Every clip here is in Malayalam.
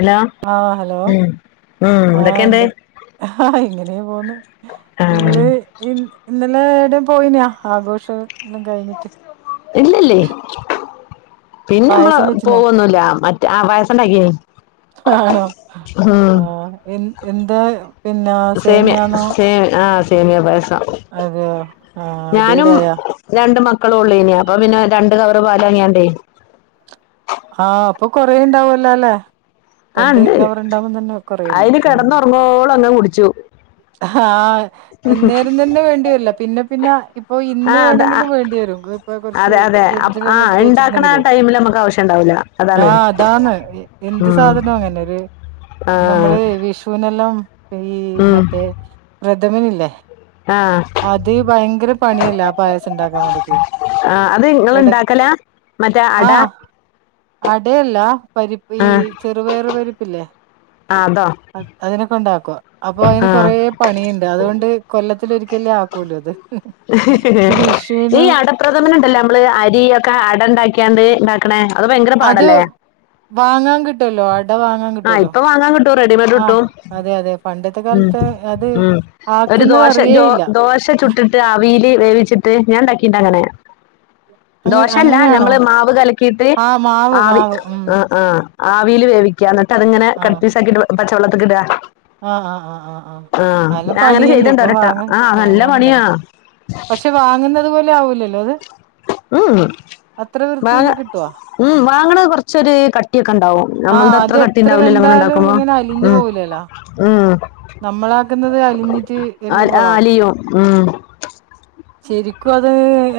ഹലോ ആഹ് ഹലോ ഉം ഉം ആഹ് എന്തൊക്കെയുണ്ട് എന്ത് ആഹ് ഇങ്ങനെ പോന്ന് ആഹ് നിങ്ങള്, ഇ ഇന്നലെ ഇടം പോയിനാ ആഘോഷം എല്ലാം കഴിഞ്ഞിട്ട്, ഇല്ലല്ലേ പിന്നെ നമ്മള് പായസം വെച്ചിനോ പോവൊന്നുല്ല മറ്റ ആഹ് പായസണ്ടാക്കിന്, ആഹ് എ എന്താ? പിന്നെ സേമിയ സേമിയാന്നോ സേമിയ ആഹ് സേമിയ പൈസം, അതെയൊ, ഞാനും രണ്ട് മക്കളും ഉള്ളയിന്ന അപ്പൊ പിന്നെ രണ്ട് കവറ് പാലാങ്ങിയാണ്ടേ, ആഹ്, അപ്പൊ കൊറേണ്ടാവല്ലോ അല്ലെ ആ രണ്ട് ഉണ്ട് കവർ ഉണ്ടാവുമ്പ തന്നെ കൊറേണ്ടാവും ഉം കോളന്നു കുടിച്ചു, ഹാ എന്നേരം തന്നെ വേണ്ടിവരില്ല പിന്നെ പിന്ന, ഇപ്പൊ ഇന്ന് ആ അത വേണങ്കിലും വേണ്ടി വരും ഇപ്പൊ കുറച്ച് അതെ അതെ ആ ഫ്രിഡ്ജിലെല്ലാം എടുത്ത് ഇണ്ടാക്കണ ആ വെച്ചിരുന്നങ്കിലേ, ടൈമില് നമുക്ക് ആവശ്യം ഉണ്ടാവൂല അതാണ് ആഹ് അതാണ് എന്ത് ഉം സാധനോ അങ്ങന ഒര്, ആഹ് നമ്മള് വിഷുനെല്ലാം ഈ ഉം മറ്റേ പ്രഥമിനല്ലേ? ആഹ്, അത് ഭയങ്കര പണിയല്ലെ ആ പായസം ഉണ്ടാക്കാൻ വേണ്ടീട്ട്, ആഹ് അത് നിങ്ങള് ഉണ്ടാക്കല മറ്റേ ആ അട, അടയല്ല, പരിപ്പ് ഈ ചെറുപയറ് പരിപ്പില്ലേ, ആഹ് അതാ, അതിനൊക്കെ ഉണ്ടാക്കും അപ്പൊ അതിന് കൊറെ പണിയുണ്ട് അതുകൊണ്ട്, കൊല്ലത്തി ഒരിക്കലേ ആക്കൂലോത്, ഈ അടപ്രഥമന ഉണ്ടല്ലേ നമ്മള് അരിയൊക്കെ അട ഉണ്ടാക്കിയാണ്ട്, ണെ, അത് ഭയങ്കര അത് പാടല്ലേ? വാങ്ങാൻ കിട്ടല്ലോ, അട വാങ്ങ ആഹ് ഇപ്പൊ വാങ്ങാൻ കിട്ടും, റെഡിമെയഡ് കിട്ടും അതെ അതെ പണ്ടത്തെ ഉം കാലത്ത് അത് ഉം ഒരു ആക്കുന്നത് ദോശ അറിയേയില്ല ദോശ ചുട്ടിട്ട് അവീൽ വേവിച്ചിട്ട് ഞാൻ ഉണ്ടാക്കിണ്ട് അങ്ങനെ, അങ്ങ ദോഷല്ല അങ്ങനെയാണോ ഞമ്മള് മാവ് കലക്കിയിട്ട് ആ മാവ് ആവി മാവ് ഉം ആ ആഹ് ആവിൽ വേവിക്ക എന്നിട്ട് അത്ങ്ങനെ ആ കട് പീസ് ആക്കിട്ട് പച്ചവെള്ളത്തില് ഇടാ, ആഹ് ആഹ് ആഹ് ആഹ് ആഹ് അല്ലാം ഞാൻ അങ്ങനെ പണിയല്ലേ ചെയ്തിട്ടുണ്ട് ഇപ്പൊ ഒരട്ടം വാങ്ങ ആ നല്ല പണിയാ വാങ്ങാനുണ്ടല്ലോ, പക്ഷെ വാങ്ങുന്നത് പോലെ ആവൂലല്ലോ ഇത്, ഉം ഉം അത്ര വാങ്ങ വൃത്തിയില് കിട്ടൊ? ഉം വാങ്ങണ കൊറച്ചൊരു കട്ടിയൊക്കെ ഉണ്ടാവും നമ്മൾ ആഹ് ഇത് അത്ര അത് കട്ടി എത്ര ഉണ്ടാവില്ലല്ലോ അങ്ങനെ വെന്താലും ഇണ്ടാക്കുമ്പോ ഇങ്ങനെ അലിഞ്ഞു ഉം, പോവൂലല്ലോ ഉംഉ, നമ്മളാക്കുന്നത് അലിഞ്ഞിട്ട് ആ എല്ലാം ആ കുളാവും, അലിയും ഉം ശെരിക്കും അത്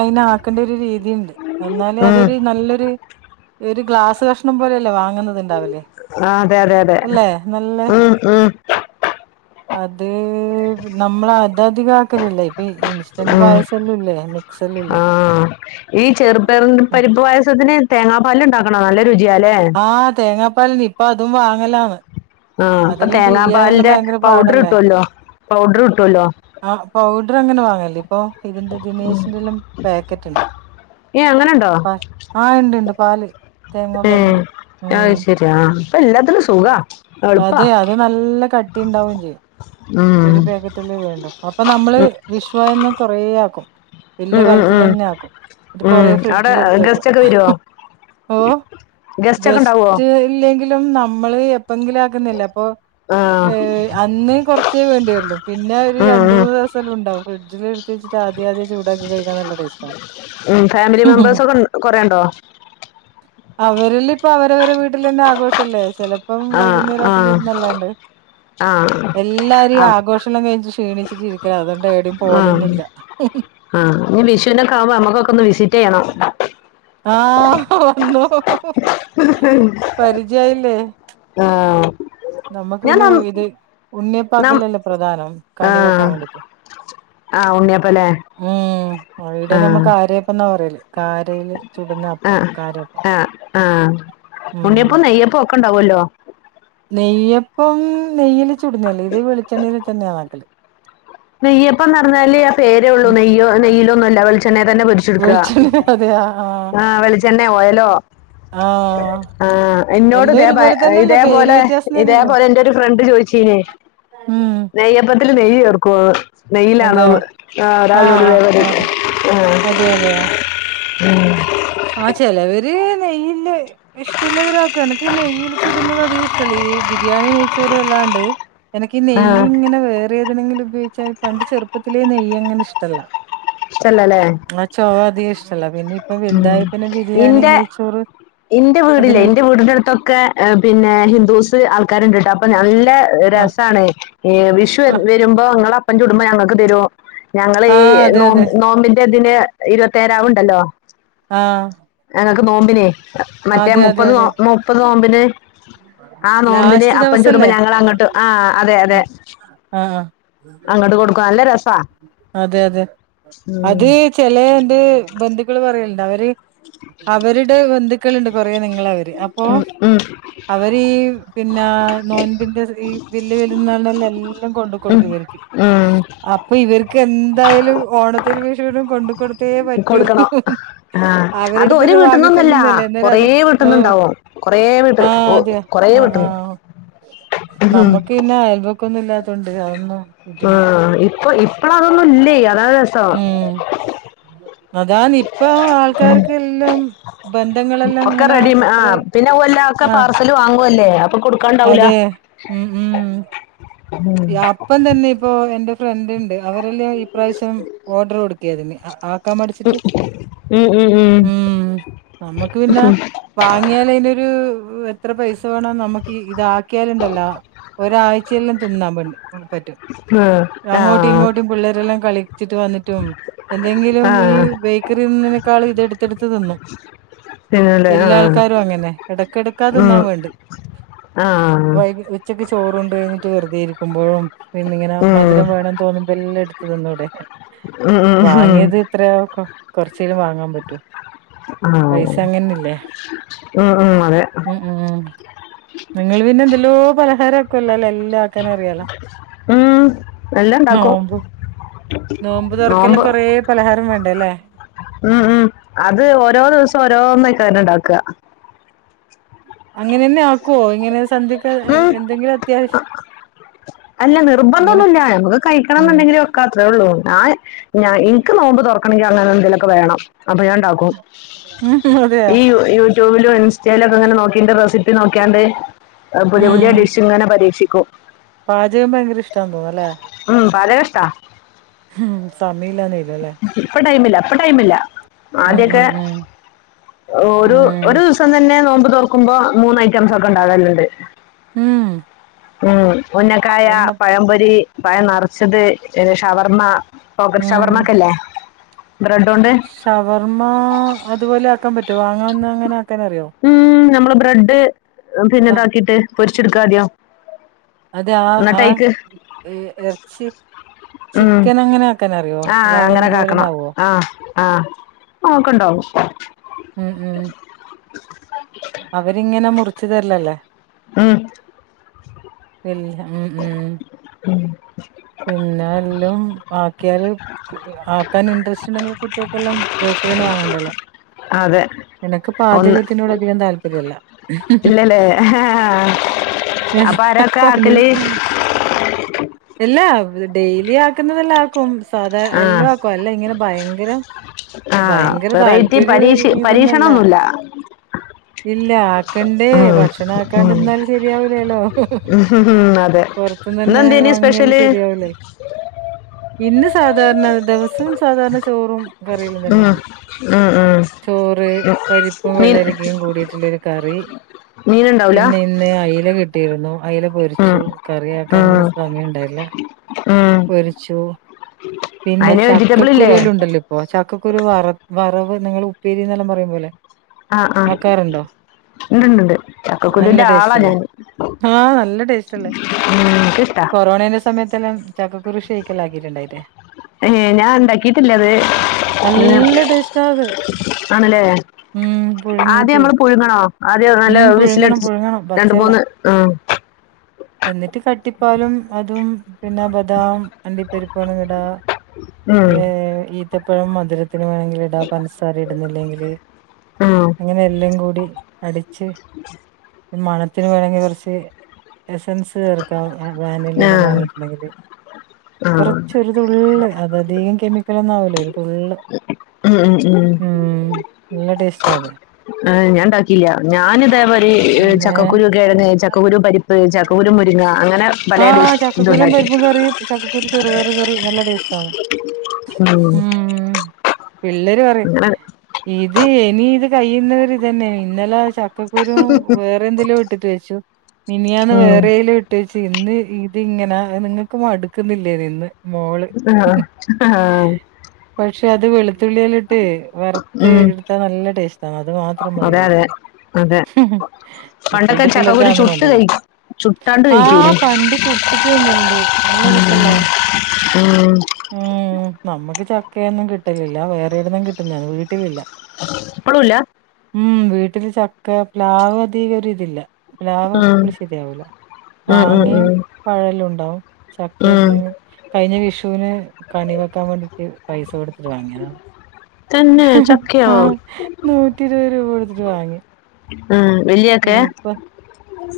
അയിനാക്കേണ്ട ഒരു രീതിയുണ്ട് എന്നാല് ഉം അതൊരു നല്ലൊരു ഒരു ഗ്ലാസ് കഷ്ണം പോലെയല്ലേ വാങ്ങുന്നുന്നത്ണ്ടാവല്, ആഹ് അതെ അതെ അതെ ഉ ഉം അത് നമ്മള അതധികം ആക്കലല്ല ഇപ്പ ഉം ആഹ് ആഹ ഈ ചെറുപ്പറി പരിപ്പ് പായസത്തിന് തേങ്ങാ പാല് ഉണ്ടാക്കണ നല്ല രുചിയല്ലേ ആഹ് തേങ്ങാപ്പാല ഇപ്പ അതും വാങ്ങലന്ന് ആഹ് ഇപ്പൊ തേങ്ങാ പാലിന്റെ പൗഡർ പാടല്ലേ കിട്ടുവല്ലോ പൗഡർ കിട്ടുമല്ലോ ആഹ് പൗഡർ അങ്ങനെ വാങ്ങല്ലേ ഇപ്പൊ ഇതിന്റെ ദിനേശിന്റെറെ എല്ലാം പാക്കറ്റ് ഉണ്ട് ഏ അങ്ങനെണ്ടോ ആഹ് ഉണ്ട്ണ്ട് പാല് തേങ്ങാ ഏ പാലുണ്ട് അയ് ഉം ശരിയാ അപ്പ എല്ലാത്തിനും സുഖ അതെ അത് നല്ല കട്ടി ഉണ്ടാവുകയും ചെയ്യും ഉം ഒരു പാകറ്റ് വേണ്ടു അപ്പൊ നമ്മള് വിഷ്വന്ന് കൊറേ ആക്കും വല്യയ ഉം ഉം ഉം കാലത്തിന്നെ ആക്കും എന്നിട്ട് കൊറേ ഉം അവിടെ ഫ്രിഡ്ജിൽ എടുത്ത് വക്കും ഗസ്റ്റ് ഓ ഗെസ്റ്റ് ഒക്കെ ഉണ്ടാവുവോ ഗസ്റ്റ് ഇല്ലെങ്കിലും നമ്മള് എപ്പോെങ്കിലും ആക്കുന്നില്ല അപ്പൊ ആ ഏഹ് അന്ന് കുറച്ചേ വേണ്ടിവ രുള്ളൂ പിന്നെ ഒരു ഉം രണ്ട് ഉം മൂന്ന് ദിവസം ഉണ്ടാവും ഫ്രിഡ്ജില് എത്ച്ചിട്ട് ആദ്യ ആദ്യം ചൂടാക്കി കഴിക്കാ നല്ലടേസ്റ്റണ് ഉം ഫാമിലി മെമ്പേഴ്സ് ഒക്കെ കൊറേ ഉണ്ടോ അവരില് ഇപ്പ അവരവരുടെ വീട്ടിൽ തന്നെ ആഘോഷല്ലേ ചിലപ്പം ആ വൈകുന്നേരം ആ റ്റ വിരുന്നല്ലാണ്ട് ആ എല്ലാരും ആ ആഘോഷണം കഴിഞ്ഞിട്ട് ക്ഷീണിച്ചിട്ട ഇരിക്ക അതണ്ട് എടയും പോവ ലൊന്നുമില്ല ആഹ് നീ വിഷുനൊക്കെ ആവുമ്പോ നമ്മക്കൊക്കെ ഒന്ന് വിസിറ്റ് ചെയ്യണം ആഹ് വന്നോ ആഹ് നമുക്ക് പിന്നെ ഇത് നം ഉണ്ണിയപ്പാക്കലല്ലേ പ്രധാനം കണി വെക്കാൻ വേണ്ടീട്ട് ആഹ് ഉണ്ണിയപ്പലെ ഉം ഇവിടെ നമ്മുക്ക് ആരപ്പന്നാ പറയല് കാരല് ചുടുന്ന ആ അപ്പം കാരപ്പം ആ ഉം ഒക്കെണ്ടാവുമല്ലോ നെയ്യപ്പം നെയ്യില് ചുടന്ന തല്ലോ ഇത് വെളിച്ചെണ്ണയിൽ തന്നെയാ ന ന്നാക്കല് നെയ്യപ്പന്ന് പറഞ്ഞാല്ത്ത പേ ര്ഉള്ളൂ ഉം നെയ്യ നെയയിലൊന്നുംല്ല വെളിച്ചണ്യ തന്നെ പൊരി ടുക്ക വെളിച്ചെണ്ണ അതെയ ആ വെളിച്ചെണ്ണോ ഓയലോ ആഹ് ആഹ് എന്നോട് എല്ലാം ഇതേ ഒരുപോലെ തന്നെയല്ലേ പേര് ഇതേപോലെ വ്യത്യാസം തന്നെയള്ളൂ ഇതേപോലെ എന്റെ ഒരു ഫ്രണ്ട് ചോദിച്ചനേ ഉം നെയ്യപ്പത്തില് നെയ്യ് ചേർക്കോ ന്ന് അതെയ നെയ്യിലാണോന്ന് ആഹ് ഒരാളിനോട് ഇതേ ആഹ് പോലെ ചോദിച്ചു ആഹ് അതെ ആഹ് ഉ ആഹ് ചെലവര് നെയ്യല് ഇഷ്ടമുള്ളവരാക്കും എനക്ക് ഈ നെയ്യിൽ ചുടുന്നത് അധികം ഇഷ് ടല്ലഈ ബിരിയാണി നെയ്ച്ചോറും എല്ലാണ്ട് എനക്ക് ആ നെയ്യ് ഇങ്ങെ റെ വേ ഏ ദി നെങ്കിലും ഉപയോഗിച്ചാൽ പണ്ട് ചെറുപ്പത്തിലെ നെയ്യ അങ്ങന ഇഷ്ടല്ല ഇഷ്ടല്ലല്ലേ ആ ചൊവ അധിക ഇഷ്ടല്ല പിന്നെ ഇപ്പ ഉം ഇന്റെ ഇന്റെ വീടില്ലേ അതിന് ഇന്റെ വീടിന്റെ അടുത്തൊക്കെ പിന്നെ ഹിന്ദൂസ് ആൾക്കാര്ണ്ട്ട്ടാ അപ്പൊ നല്ല ആ രസാണ് ഈ വിഷു ആ വരുമ്പോ ങ്ങള അപ്പം ചുടുമ്പോ ഞങ്ങക്ക് തരും ഞങ്ങള് ആ ഈ അതെ നോ അതെ നോമ്പിന്റെ ഇതിന് ഇരുപത്തേരാവ് ഉണ്ടല്ലോ. ആഹ് ഞങ്ങക്ക് നോമ്പിനെയ് മറ്റേ അതെ മുപ്പത് നോ അതെ മുപ്പത് നോമ്പിന് ആഹ് നോമ്പിന് ലാസ്റ്റ് അപ്പം ചുടുമ്പോ ദിവസല്ലേ ഞങ്ങള് അങ്ങോട്ട് ആഹ് അതെ അതെ. ആഹ് ക്ക അല്ല രസാ അതെ അതെ അത് ഉം ചെലേത് ബന്ധുക്കള് പറയലുണ്ട അവര് അവര്ടെ ബന്ധുക്കള്ണ്ട് കൊറേ നിങ്ങള അവര് അപ്പൊ ഉം ഉം അവരീഈ പിന്നാ നോൻമ്പിന്റെ ഈ [unintelligible] വലുന്നാണലല്ല എല്ലാം കൊണ്ട് ഉം കൊടുക്ക് വര്ക്ക്. ഉം പ്പൊ ഇവർക്ക് എന്തായാലും ഓണത്തിന് വിശേഷം കൊണ്ട് കൊടു ത്തേ പറ്റൂ, കൊടുക്കണം ആ അത് ഒരു അവരുടുത്ത്ത് വീട്ടിന്നൊന്നല്ല വാങ്ങിത്ത്ന്നുന്നല്ലേ അന്നേരാ കൊറേ അത് ഓഹ്. വീട്ടിന്നുണ്ടാവും കൊറേ വീട്ട് ആഹ് ഓ അതെ കൊറേ ആഹ് വീട്ടിന്ന് ആഹ് ഓഹ് ഉം. നമ്മക്ക് ഇന്നെ അയബ കൊന്നും ഇല്ലാതൊണ്ട് അതൊന്നും ഇതില്ല ആഹ് ഇപ്പൊ ഇപ്പള അതൊന്നുംല്ലേയ് അതാണ് രസം. അതാനി പ്പൊ ആൾക്കാർക്കല്ലാം ബന്ധങ്ങളെല്ലാം ഇങ്ങനെ അത്ര പിന്നെവുല്ലാ ആഹ് അതെ ഉ ഉം. യാ അപ്പം തന്നെ ഇപ്പോ എന്റെ ഫ്രണ്ട് ഉണ്ട് അവരെല്ലാം ഈപാവശ്യം ഓർഡർ കൊടുക്കായിരുന്നു അ ആ ക്കാം മടിച്ചിട്ട് ഉം ഉം ഉം നമ്മക്ക് പിന്നേ വാങ്ങിയാല അയിൻന്റെരൂ എത്ര പൈസ വേണം നമ്മുക്കി ഇതാ ആക്കിയാലുണ്ടല്ലോ ഒരാഴ്ചെല്ലാം തിന്നാൻ വേണ്ട്. പറ്റും ആ അങ്ങോട്ടും ആ ഇങ്ങോട്ടും പിള്ളേരെല്ലാം കളിച്ചിട്ട് വന്നിട്ടും എന്തെങ്കിലും ഈ ആഹ് ബേക്കറി ത് ന്നേനേക്കാള് ഇതെടുത്തെടുത്ത് തിന്നും. പിന്നല്ലേ വല്ല്യ ആഹ് ആൾക്കാരും അങ്ങനെ എടക്കെടക്കാ ത് ന്നാ ഉം വേണ്ട്. ആഹ് വൈകി ഉച്ചക്ക് ചോറുണ്ട് കഴിഞ്ട്ട് വെറുതെ ഇരിക്കുംമ്പോഴും പിന്നിങ്ങെനേ ഉം മധുരം വേണം. തോന്നുമ്പല്ലാം എടുത് ത് ന്നൂടെ ഉം ഉം ഉം വാങ്ങിയത് എത്രയാക്ക കൊറചേലും വാങ്ങാൻ പറ്റോ. ആഹ് പൈസ അങ്ങനല്ലേ ഉം ഉം അതെ ഉം ഉം. നിങ്ങൾ പിന്നെ എന്തേല്ലോ പലഹാരം ആക്കുല്ലലേ എല്ലാ ഉം എല്ലാം ഇണ്ടാക്കും. നോമ്പ് നോമ്പ് തൊറക്കെല്ലാം കൊറേ പലഹാരം വേണ്ട അല്ലേ. ഉം ഉം അത് ഓരോ ദിവസം ഓരോന്നേക്കാരം ണ്ടാക്കാ. അങ്ങനെന്നെ ആക്കുവോ ഇങ്ങനെ സന്ധ്യക്ക് ഉം എന്തെങ്കിലും അത്യാവശ്യം അല്ല ഇങ്ങനെ നിർബന്ധൊന്നുല്ല നമുക്ക് കഴിക്കണം ഉം എന്നുണ്ടെങ്കില് വെക്കാ അത്രേ ഉള്ളൂ ഞൻ ഞാൻ ഇൻക്ക് നോമ്പ് തൊറക്കണങ്കി അങ്ങനെ എന്തേലൊക്കെ വേണം അപ്പൊ ഞാൻ ണ്ടാക്കും ഉം അതെയാ ഈ യൂട്യൂബിലും ഇൻസ്റ്റയില ഒക്കെ ങ്ങനെ നോക്കി ന്റ റെസിപ്പി നോക്കിയാണ്ട് പുതിയ പുതിയ ഉം ഡിഷ് ഇങ്ങനെ പരീക്ഷിക്കും. പാചകം ഭയങ്കര ഇഷ്ട തോന്നുന്നല്ലെ. ഉം പാചകം ഇഷ്ട. ഉം സമീയില്ല എന്നെ ഇല്ലു അല്ലേ. ഇപ്പൊ ടൈമില്ല ഇപ്പൊ ടൈമില്ല ഉം ആദ്യൊക്കെ ഉം ഉം ഒരു ഒരു ഉം ദി സന്നെ നോമ്പ് തോർക്കുമ്പോ മൂന്ന് ഐറ്റംസ് ഒക്കെ ഉണ്ടാക്കലുണ്ട്. ഉം. ഉം ഉന്നക്കായ എണ്ണ പഴംപൊരി പഴം നിറച്ചത് ഏഹ് ഷവർമ്മ. ഉം ഷവർമാക്കല്ലേ ബ്രെഡോണ്ട്. ഷവർമ്മ അതുപോലെ ആക്കാൻ പറ്റുവോ വാങ്ങാന്ന് അങ്ങനെ ആക്കാനറിയോ? ഉം നമ്മള് ബ്രെഡ് പിന്നെ വ- ഇതാക്കിട്ട് പൊരിച്ചെടുക്കാ ആദ്യം. അതെ ആഹ് എന്നിട്ട് ആഹ് അയിക്ക് ഈ ഇറച്ചി. ഉം ചിക്കൻ അങ്ങനെ ആക്കാനറിയോ വാങ്ങുന്നതു പോലെന്നാവോ? ആഹ് നോക്കണ്ടാവും. ഉം ഉം. അവരിങ്ങനെ മുറിച്ച് തെർലല്ലേ? ഉം. ഇല്ല ഉം ഉം. പിന്നെ എല്ലോം ആക്കിയാല് ആക്കാൻ ഇൻട്രസ്റ്റ് ഇണ്ടെങ്കിൽ കുട്ടിയെക്കെല്ലം ബേക്കറിന്ന് വാങ്ങണ്ടേല്ലോ. അതെ എനക്ക് പാചകത്തിനോട് അധികം താല്പര്യ ഇല്ല ഇല്ലലെ അപ്പോ ആര ഒക്കെ ആക്കല്? ഇല്ല ഡെയിലി ആ ക്ക്‌ന്നതല്ല ആക്കും സാധാ ആ എല്ലോ ആക്കും അല്ല ഇങ്ങനെ ഭയങ്കരം ആ ഭയങ്കര വെറൈറ്റി താല്പര്യം പരീക്ഷ ഇതൊന്നല്ല. പരീക്ഷണൊന്നുമില്ല ഇല്ല ആക്കണ്ടേ ഉം, ഭക്ഷണം ആക്കാണ്ട് ഉം. നിന്നാൽ ശെ രിയാവൂലല്ലോ ഉം, അതെ പോറത്ത്ന്ന് അന്നെ ഇന്നെന്തേനി വാങ്ങിയാൽ സ്പെഷ്യല് ശരിയാവൂല. ഇന്ന സാധാരണ ദിവസം സാധാരണ ചോറും കറിയെല്ലം ഉം, തന്നെയാണ് ഉം, ഉം, ചോറ് ഉം. പരിപ്പും മീൻ വെള്ളരിക്കയും കൂടിയിട്ടുള്ളോരു കറി മീനുണ്ടാവൂല പിന്നെ ഇന്ന് അ അയില കിട്ടിയിരുന്നു അയില ഉം, പൊരിച്ചു കറിയാക്കാൻ ഉം, ഒന്നും സമയം ഉണ്ടായില്ല. ഉം. പൊരിച്ചു പിന്നെ അതിന് വെജിറ്റബിൾ ചക്കക്കുരു ഇല്ലേ എല്ലം ഉണ്ടല്ലോ. ഓഹ് ചക്കകുരു വറ വറവ് നിങ്ങള് ഉപ്പേരിന്നെല്ലം പറയും പോലെ ആഹ് ആഹ് ആക്കാറുണ്ടോ ഇണ്ട് ഇണ്ട്ണ്ട് നല്ല ചക്കക്കുരുന്റെ ആള ടേസ്റ്റ് അല്ലേ ഞാന് ആഹ് നല്ല ടേസ്റ്റ് അല്ലേ ഉം, എനിക്കിഷ്ടാ കൊറോണെന്റെ സമയത്തെല്ലം ചക്കക്കുരു ഷെയ്ക്കെല്ലാ ആക്കിറ്റിണ്ടായിറ്റെ? ഏഹ് ഞാൻ ഉണ്ടാക്കിട്ടില്ലത് അത് പിന്നെ നല്ല ടേസ്റ്റാ അത് ആണ് ലെ ഉം ആദ്യം പുഴുങ്ങീട്ട് നമ്മൾ പുഴുങ്ങണോ? ആദ്യം നല്ല ഉം പുഴുങ്ങണം വിസിലടിച്ച് പുഴുങ്ങണം രണ്ട് പച്ചല്ല മൂന്ന് ആഹ് എന്നിട്ട് കട്ടിപ്പാലും അതും പിന്ന ബദാം അണ്ടിപ്പരിപ്പ് വാണങ്കി ഇടാ ഉം, ഏഹ് ഈത്തപ്പഴം മധുര ത്തിന് വേണെങ്കിൽ ഇടാ പൻസാര ഇടുന്നില്ലെങ്കില് ഉം. അങ്ങനെ എല്ലം കൂടി അടിച്ച് മണത്തിന് വേണേങ്കി കൊർച്ച് എസൻസ് ചേർക്കാം വാനിലെല്ലാം ആഹ് വാങ്ങിയിട്ടുണ്ടെങ്കില് ആഹ് കൊറച്ച് ഒരു തുള്ള് അതധികം കെമിക്കലോന്നും ആവുല്ല ഒരു തുള്ള് ഉം ഉം ഉം. ഉം നല്ല ടേസ്റ്റാത് ആഹ് ഞാൻ ണ്ടാക്കില്ല്യ ഞാൻ ഇതേമാരി ഒ പിന്നെ ചക്കക്കുരു കിഴങ്ങ് ചക്കക്കുരു പരി പ്പ് ചക്കക്കുരു മുരിങ്ങ അങ്ങനെ പലേതിൽ ആഹ് ചക്കക്കുരും ഇതുണ്ടാക്കി പരിപ്പും കറിയും ചക്കക്കുരു ചെറുപയർ കറി നല്ല ടേസ്റ്റാ ഉം പിള്ളേര് പറയും അങ്ങനെ ഇത് എനി ഇത് കഴിയുന്നവരെ ഇതനെ ഇന്നല ച ക്കക്കുരു വേറെ എന്തെല്ലോ ഇട്ടിട്ട് വെച്ചു മിനിയാന്ന് ഉം വേറെലുട്ടെച്ച് ഇന്ന് ഇത് ഇങ്ങന നിങ്ങൾക്ക് മടുക്കുന്നില്ലേ തിന്ന് ആഹ് ആഹ് പക്ഷെ അത് വെള് ത്തുള്ളിയല്ലേട്ട് വറുത്ത് ഉം എടുത്താ നല്ല ടേസ്റ്റാ അത് മാത്രം മതി അതെ അതെ കഴിക്കാൻ അതെ ഉം ഉം പണ്ടൊക്കെ ഇപ്പൾത്തെ പിള്ളേർക്ക്‌ ചക്കക്കുരു അതോന്നും ചുട്ട് വേണ്ടല്ലോ കഴി ചുട്ടാണ്ട് ആഹ് കഴിക്കൂലേ പണ്ട് ചുട്ടിട്ട് തിന്നൽണ്ട് നല്ല രസല്ലേ ഉം ഉം നമ്മക്ക് ചക്കയൊന്നും കിട്ടലില്ല വേറെവ്‌ട്ന്നേം കിട്ടുന്നതാണ് വീട്ടിലില്ല ഇപ്പളുല്ല ഉം വീട്ടില് ചക്ക പ്ലാവ് അധിക ഒര്തില്ല പ്ലാവ് ഉം പുളി ശരിയാവൂല ഉം ഉം മാങ്ങയും ഉം പഴല്ലും ഉണ്ടാവും ഉം ചക്കയൊട്ന്നെങ്ങി കഴിഞ്ഞ വിഷുവിന് കണി വെക്കാൻ വേണ്ടീട്ട് പൈസ കൊടുത്തിട്ട് വാങ്ങിയതാ തന്നെ ഹ്ഹ് ചക്കയോ ആഹ് നൂറ്റിരുവ് രൂപ കൊടുത്തിട്ട് വാങ്ങി ആഹ് വല്ല്യക്കെ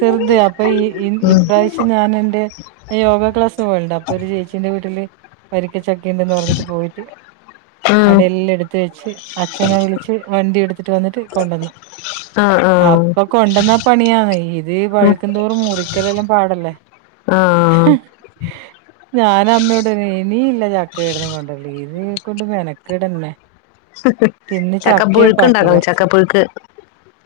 ചെർത് അപ്പൊ ഈ ഇ ഇൻ ഉം ഇപ്രാശ് പ്പ ഞാനെന്റെ യോഗാ ക്ലാസ് പോവൽണ്ട് അപ്പൊ ഒരു ചേച്ചീന്റെ വീട്ടില് വരിക്കച്ചക്കണ്ടെന്ന് പറഞ്ഞിട്ട് പോയിട്ട് ഉം അടെല്ലാം ഇട്ത്ത് വെച്ച് അച്ഛനെ വിളിച്ച് വണ്ടി എടുത്തിട്ട് വന്നിട്ട് കൊണ്ടന്നു ആഹ് അപ്പകൊണ്ടന്ന പണിയാ ഈ ഈ ആഹ് പഴുക്കന്തോറും മുറിക്കലെല്ലാം പാടല്ലേ ആഹ് ഞാന അമ്മയോടയൊടറിഞ്ഞേ എനിയില്ല ചക്കയിടലും കൊണ്ട്രലും ഇതീനെ കൊണ്ട് മെക്കടന്നെ ഹ്ഹ് ചക്ക പുഴുക്ക്ണ്ടാക്കണം കൊറച്ച് ചക്ക പുഴുക്ക്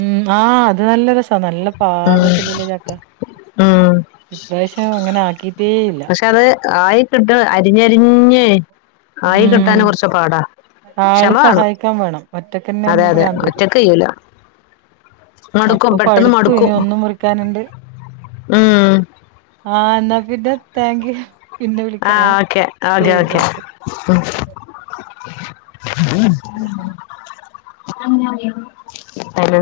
ഉം ആഹ് അത് നല്ല രസാ നല്ല പാക ഉം ത്തിന് ചക്ക ഉം ഇപ്രാശ്യം അങ്ങനെ ആക്കി പക്ഷെ അത് ആയി കിട്ട് അരിഞ്ഞരിഞ്ഞ് ആയി ഉം കിട്ടാന് കൊറച്ച് പാടാ ആള് ക്ഷമ വേണം സഹായിക്കാൻ വേണം ഒറ്റക്കെന്നെ അതെ ആവുമ്പോ അതെ ഭ്രാന്ത് വരും ഒറ്റക്ക് കയ്യൂല മടുക്കും അപ്പൊ പെട്ടെന്ന് പഴുത്തു മടുക്കും ഇനി ഒന്നു മുറിക്കാനുണ്ട് ഉം ആഹ് ന്ന പിന്നെ തേങ്കിയു ആഹ് ഓക്കെ ഓക്കെ ഓക്കെ ആഹ് [unintelligible] [unintelligible]